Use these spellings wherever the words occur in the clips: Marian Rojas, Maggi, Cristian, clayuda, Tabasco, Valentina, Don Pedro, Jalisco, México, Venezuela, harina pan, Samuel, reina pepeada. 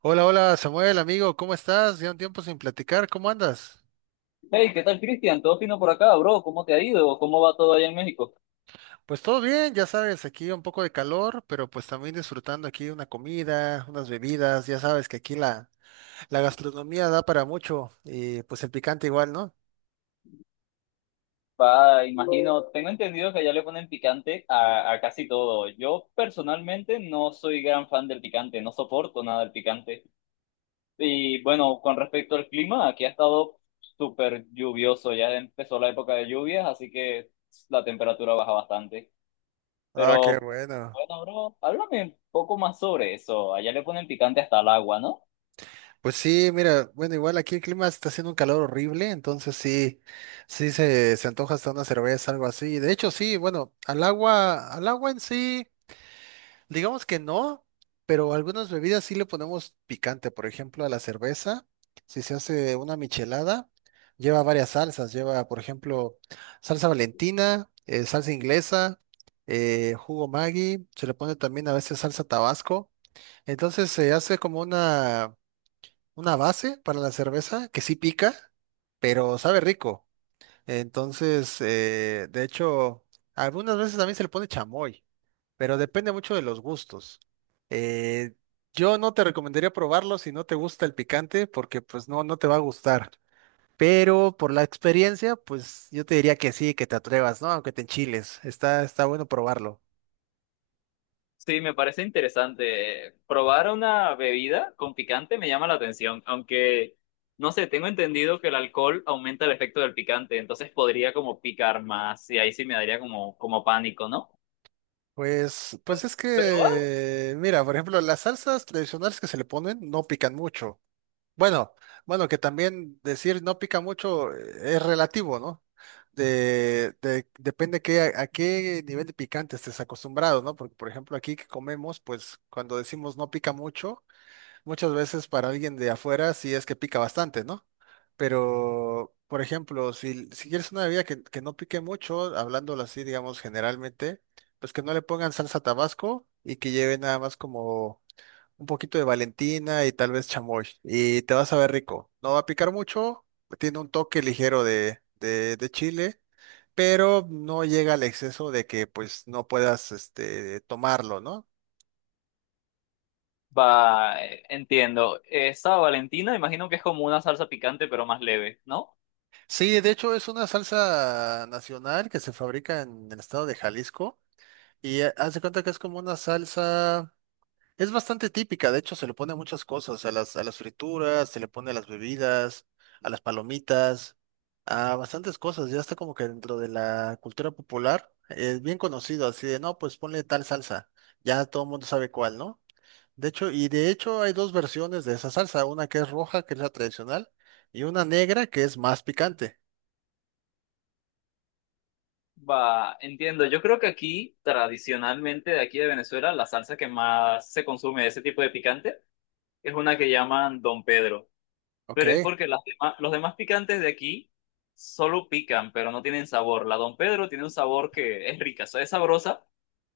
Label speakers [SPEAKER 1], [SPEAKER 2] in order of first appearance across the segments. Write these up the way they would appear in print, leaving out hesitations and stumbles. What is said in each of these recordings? [SPEAKER 1] Hola, hola Samuel, amigo, ¿cómo estás? Ya un tiempo sin platicar, ¿cómo andas?
[SPEAKER 2] Hey, ¿qué tal, Cristian? Todo fino por acá, bro. ¿Cómo te ha ido? ¿Cómo va todo allá en México?
[SPEAKER 1] Pues todo bien, ya sabes, aquí un poco de calor, pero pues también disfrutando aquí una comida, unas bebidas, ya sabes que aquí la gastronomía da para mucho y pues el picante igual, ¿no?
[SPEAKER 2] Va, imagino, tengo entendido que allá le ponen picante a casi todo. Yo personalmente no soy gran fan del picante, no soporto nada del picante. Y bueno, con respecto al clima, aquí ha estado súper lluvioso. Ya empezó la época de lluvias, así que la temperatura baja bastante.
[SPEAKER 1] Ah, qué
[SPEAKER 2] Pero
[SPEAKER 1] bueno.
[SPEAKER 2] bueno, bro, háblame un poco más sobre eso. Allá le ponen picante hasta el agua, ¿no?
[SPEAKER 1] Pues sí, mira, bueno, igual aquí el clima está haciendo un calor horrible, entonces sí, se antoja hasta una cerveza, algo así. De hecho, sí, bueno, al agua en sí. Digamos que no, pero algunas bebidas sí le ponemos picante. Por ejemplo, a la cerveza, si se hace una michelada, lleva varias salsas. Lleva, por ejemplo, salsa Valentina, salsa inglesa, jugo Maggi. Se le pone también a veces salsa Tabasco. Entonces se hace como una base para la cerveza que sí pica, pero sabe rico. Entonces, de hecho, algunas veces también se le pone chamoy, pero depende mucho de los gustos. Eh, yo no te recomendaría probarlo si no te gusta el picante, porque pues no, no te va a gustar. Pero por la experiencia, pues yo te diría que sí, que te atrevas, ¿no? Aunque te enchiles, está bueno probarlo.
[SPEAKER 2] Sí, me parece interesante. Probar una bebida con picante me llama la atención, aunque no sé, tengo entendido que el alcohol aumenta el efecto del picante, entonces podría como picar más y ahí sí me daría como, como pánico, ¿no?
[SPEAKER 1] Pues, pues es
[SPEAKER 2] Pero va,
[SPEAKER 1] que, mira, por ejemplo, las salsas tradicionales que se le ponen no pican mucho. Bueno, bueno, que también decir no pica mucho, es relativo, ¿no? Depende qué, a qué nivel de picante estés acostumbrado, ¿no? Porque, por ejemplo, aquí que comemos, pues cuando decimos no pica mucho, muchas veces para alguien de afuera sí es que pica bastante, ¿no? Pero, por ejemplo, si quieres una bebida que no pique mucho, hablándolo así, digamos, generalmente, pues que no le pongan salsa Tabasco y que lleve nada más como un poquito de Valentina y tal vez chamoy. Y te vas a ver rico. No va a picar mucho, tiene un toque ligero de chile, pero no llega al exceso de que pues no puedas este, tomarlo, ¿no?
[SPEAKER 2] entiendo. Esa Valentina, imagino que es como una salsa picante, pero más leve, ¿no?
[SPEAKER 1] Sí, de hecho es una salsa nacional que se fabrica en el estado de Jalisco y haz de cuenta que es como una salsa. Es bastante típica, de hecho se le pone a muchas cosas, a las frituras, se le pone a las bebidas, a las palomitas, a bastantes cosas, ya está como que dentro de la cultura popular, es bien conocido, así de, no, pues ponle tal salsa, ya todo el mundo sabe cuál, ¿no? De hecho, y de hecho hay dos versiones de esa salsa, una que es roja, que es la tradicional, y una negra, que es más picante,
[SPEAKER 2] Va, entiendo. Yo creo que aquí, tradicionalmente, de aquí de Venezuela, la salsa que más se consume de ese tipo de picante es una que llaman Don Pedro.
[SPEAKER 1] ¿ok?
[SPEAKER 2] Pero es porque los demás picantes de aquí solo pican, pero no tienen sabor. La Don Pedro tiene un sabor que es rica, o sea, es sabrosa,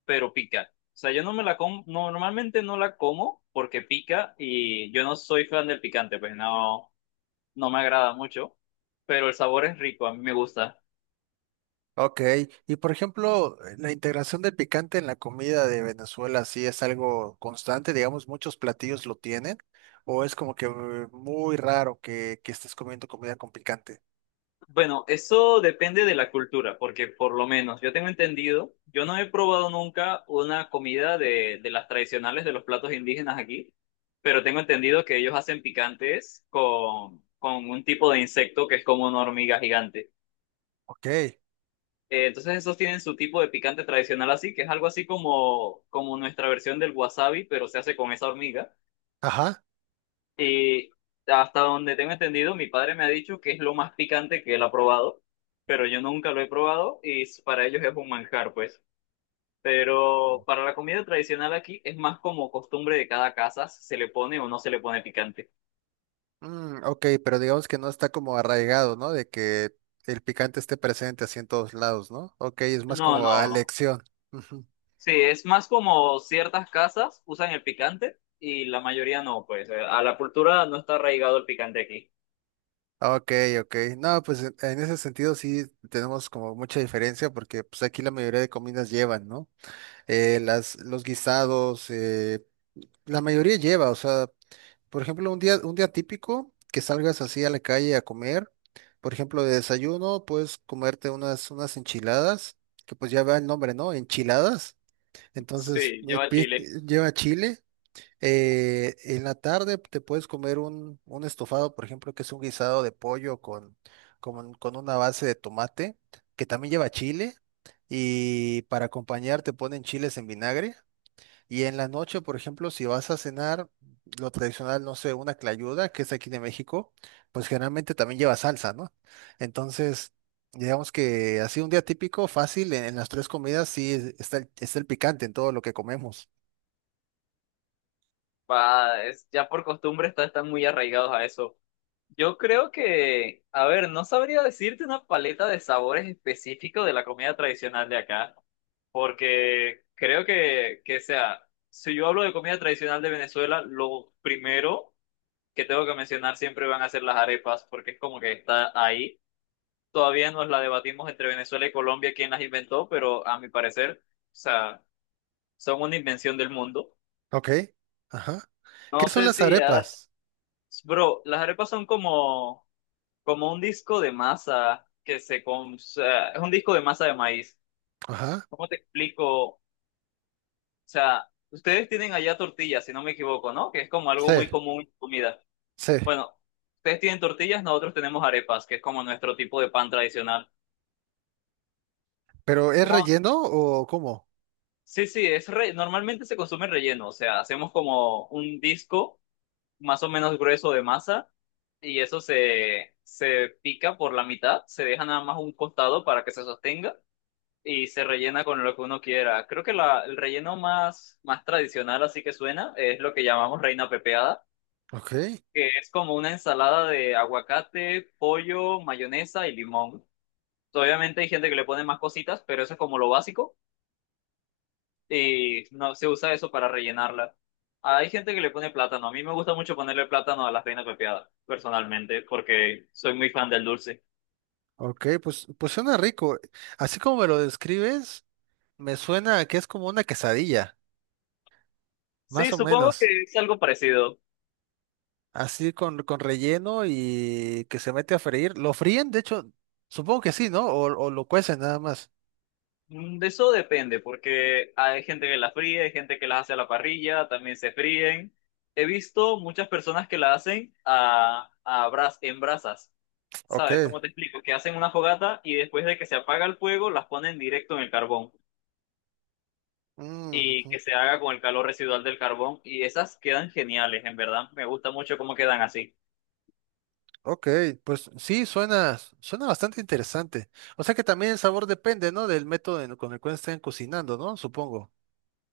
[SPEAKER 2] pero pica. O sea, yo no me la como, normalmente no la como porque pica y yo no soy fan del picante, pues no, no me agrada mucho, pero el sabor es rico, a mí me gusta.
[SPEAKER 1] Ok, y por ejemplo, la integración del picante en la comida de Venezuela, ¿sí es algo constante? Digamos, muchos platillos lo tienen, o es como que muy raro que estés comiendo comida con picante.
[SPEAKER 2] Bueno, eso depende de la cultura, porque por lo menos yo tengo entendido, yo no he probado nunca una comida de las tradicionales de los platos indígenas aquí, pero tengo entendido que ellos hacen picantes con un tipo de insecto que es como una hormiga gigante.
[SPEAKER 1] Ok,
[SPEAKER 2] Entonces esos tienen su tipo de picante tradicional así, que es algo así como, como nuestra versión del wasabi, pero se hace con esa hormiga.
[SPEAKER 1] ajá.
[SPEAKER 2] Y hasta donde tengo entendido, mi padre me ha dicho que es lo más picante que él ha probado, pero yo nunca lo he probado para ellos es un manjar, pues. Pero para la comida tradicional aquí es más como costumbre de cada casa, si se le pone o no se le pone picante.
[SPEAKER 1] Mm, ok, pero digamos que no está como arraigado, ¿no? De que el picante esté presente así en todos lados, ¿no? Ok, es más
[SPEAKER 2] No,
[SPEAKER 1] como a
[SPEAKER 2] no.
[SPEAKER 1] elección. Ujú.
[SPEAKER 2] Sí, es más como ciertas casas usan el picante y la mayoría no, pues. A la cultura no está arraigado el picante aquí.
[SPEAKER 1] Ok, ok. No, pues en ese sentido sí tenemos como mucha diferencia, porque pues aquí la mayoría de comidas llevan, ¿no? Las, los guisados, la mayoría lleva, o sea, por ejemplo, un día típico que salgas así a la calle a comer, por ejemplo, de desayuno, puedes comerte unas enchiladas, que pues ya va el nombre, ¿no? Enchiladas. Entonces,
[SPEAKER 2] Sí, lleva chile.
[SPEAKER 1] lleva chile. En la tarde te puedes comer un estofado, por ejemplo, que es un guisado de pollo con una base de tomate, que también lleva chile. Y para acompañar te ponen chiles en vinagre. Y en la noche, por ejemplo, si vas a cenar, lo tradicional, no sé, una clayuda, que es aquí de México, pues generalmente también lleva salsa, ¿no? Entonces, digamos que así un día típico, fácil, en las tres comidas está está el picante en todo lo que comemos.
[SPEAKER 2] Ya por costumbre están muy arraigados a eso. Yo creo que, a ver, no sabría decirte una paleta de sabores específicos de la comida tradicional de acá, porque creo que sea, si yo hablo de comida tradicional de Venezuela, lo primero que tengo que mencionar siempre van a ser las arepas, porque es como que está ahí. Todavía nos la debatimos entre Venezuela y Colombia quién las inventó, pero a mi parecer, o sea, son una invención del mundo.
[SPEAKER 1] Ok. Ajá. ¿Qué
[SPEAKER 2] No
[SPEAKER 1] son
[SPEAKER 2] sé
[SPEAKER 1] las
[SPEAKER 2] si, has-
[SPEAKER 1] arepas?
[SPEAKER 2] Bro, las arepas son como un disco de masa que se... o sea, es un disco de masa de maíz.
[SPEAKER 1] Ajá.
[SPEAKER 2] ¿Cómo te explico? O sea, ustedes tienen allá tortillas, si no me equivoco, ¿no? Que es como
[SPEAKER 1] Sí,
[SPEAKER 2] algo muy común en comida.
[SPEAKER 1] sí.
[SPEAKER 2] Bueno, ustedes tienen tortillas, nosotros tenemos arepas, que es como nuestro tipo de pan tradicional.
[SPEAKER 1] ¿Pero es
[SPEAKER 2] Como
[SPEAKER 1] relleno o cómo?
[SPEAKER 2] Sí, sí, normalmente se consume relleno, o sea, hacemos como un disco más o menos grueso de masa y eso se pica por la mitad, se deja nada más un costado para que se sostenga y se rellena con lo que uno quiera. Creo que el relleno más tradicional, así que suena, es lo que llamamos reina pepeada,
[SPEAKER 1] Ok,
[SPEAKER 2] que es como una ensalada de aguacate, pollo, mayonesa y limón. Obviamente hay gente que le pone más cositas, pero eso es como lo básico y no se usa eso para rellenarla. Hay gente que le pone plátano. A mí me gusta mucho ponerle plátano a la reina pepeada, personalmente, porque soy muy fan del dulce.
[SPEAKER 1] ok, pues, pues suena rico. Así como me lo describes, me suena a que es como una quesadilla, más
[SPEAKER 2] Sí,
[SPEAKER 1] o
[SPEAKER 2] supongo
[SPEAKER 1] menos.
[SPEAKER 2] que es algo parecido.
[SPEAKER 1] Así con relleno y que se mete a freír. ¿Lo fríen? De hecho, supongo que sí, ¿no? O lo cuecen nada más.
[SPEAKER 2] Mm, de eso depende, porque hay gente que las fríe, hay gente que las hace a la parrilla, también se fríen. He visto muchas personas que la hacen a, en brasas, ¿sabes?
[SPEAKER 1] Ok.
[SPEAKER 2] ¿Cómo te explico? Que hacen una fogata y después de que se apaga el fuego, las ponen directo en el carbón
[SPEAKER 1] Mm,
[SPEAKER 2] y
[SPEAKER 1] ujú.
[SPEAKER 2] que se haga con el calor residual del carbón. Y esas quedan geniales, en verdad. Me gusta mucho cómo quedan así.
[SPEAKER 1] Ok, pues sí, suena, suena bastante interesante. O sea que también el sabor depende, ¿no? Del método con el cual estén cocinando, ¿no? Supongo.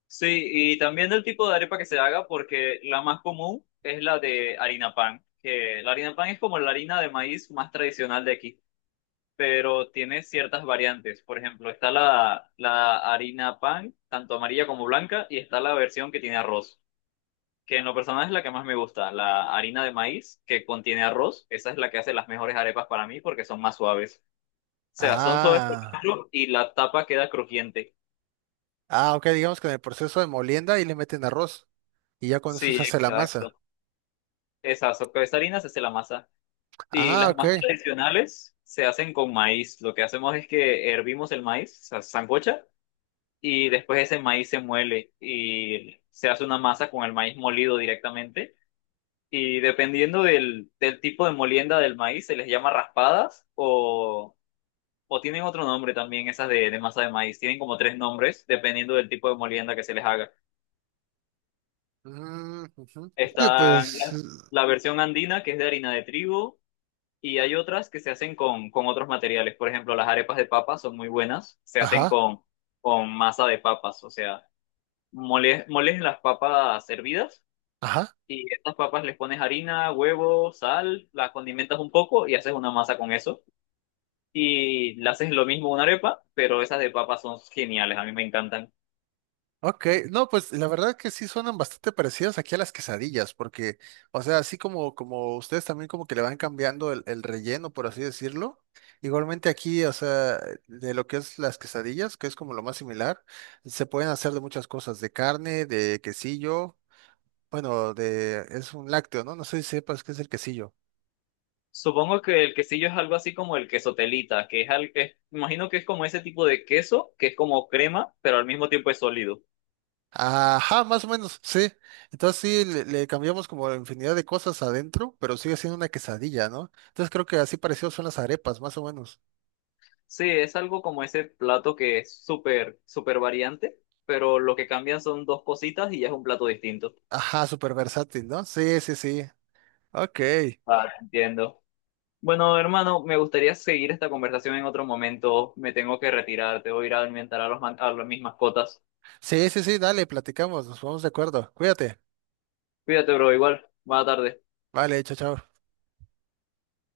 [SPEAKER 2] Sí, y también del tipo de arepa que se haga, porque la más común es la de harina pan, que la harina pan es como la harina de maíz más tradicional de aquí. Pero tiene ciertas variantes. Por ejemplo, está la harina pan, tanto amarilla como blanca, y está la versión que tiene arroz, que en lo personal es la que más me gusta. La harina de maíz que contiene arroz, esa es la que hace las mejores arepas para mí porque son más suaves. O sea, son suaves por
[SPEAKER 1] Ah,
[SPEAKER 2] dentro y la tapa queda crujiente.
[SPEAKER 1] ah, ok, digamos que en el proceso de molienda ahí le meten arroz y ya con eso
[SPEAKER 2] Sí,
[SPEAKER 1] se hace la masa.
[SPEAKER 2] exacto. Con esa harina se hace la masa. Y
[SPEAKER 1] Ah,
[SPEAKER 2] las
[SPEAKER 1] ok.
[SPEAKER 2] más tradicionales se hacen con maíz. Lo que hacemos es que hervimos el maíz, o sea, sancocha, y después ese maíz se muele y se hace una masa con el maíz molido directamente. Y dependiendo del tipo de molienda del maíz, se les llama raspadas o tienen otro nombre también, esas de masa de maíz. Tienen como tres nombres dependiendo del tipo de molienda que se les haga.
[SPEAKER 1] Mm, ujú. Oye,
[SPEAKER 2] Está
[SPEAKER 1] pues,
[SPEAKER 2] la versión andina, que es de harina de trigo, y hay otras que se hacen con otros materiales. Por ejemplo, las arepas de papas son muy buenas, se hacen
[SPEAKER 1] ajá,
[SPEAKER 2] con masa de papas, o sea, moles las papas hervidas.
[SPEAKER 1] ajá.
[SPEAKER 2] Y estas papas les pones harina, huevo, sal, la condimentas un poco y haces una masa con eso. Y le haces lo mismo a una arepa, pero esas de papas son geniales, a mí me encantan.
[SPEAKER 1] Ok, no, pues la verdad que sí suenan bastante parecidas aquí a las quesadillas, porque, o sea, así como, como ustedes también como que le van cambiando el relleno, por así decirlo, igualmente aquí, o sea, de lo que es las quesadillas, que es como lo más similar, se pueden hacer de muchas cosas, de carne, de quesillo, bueno, de, es un lácteo, ¿no? No sé si sepas qué es el quesillo.
[SPEAKER 2] Supongo que el quesillo es algo así como el queso telita, que es, imagino que es como ese tipo de queso, que es como crema, pero al mismo tiempo es sólido.
[SPEAKER 1] Ajá, más o menos, sí. Entonces sí, le cambiamos como infinidad de cosas adentro, pero sigue siendo una quesadilla, ¿no? Entonces creo que así parecido son las arepas, más o menos.
[SPEAKER 2] Sí, es algo como ese plato que es súper, súper variante, pero lo que cambian son dos cositas y ya es un plato distinto.
[SPEAKER 1] Ajá, súper versátil, ¿no? Sí, sí, sí. Ok.
[SPEAKER 2] Ah, entiendo. Bueno, hermano, me gustaría seguir esta conversación en otro momento. Me tengo que retirar, te voy a ir a alimentar a los man- a los- mis mascotas.
[SPEAKER 1] Sí, sí, sí, dale, platicamos, nos vamos de acuerdo. Cuídate.
[SPEAKER 2] Cuídate, bro, igual. Buena tarde.
[SPEAKER 1] Vale, chao, chao.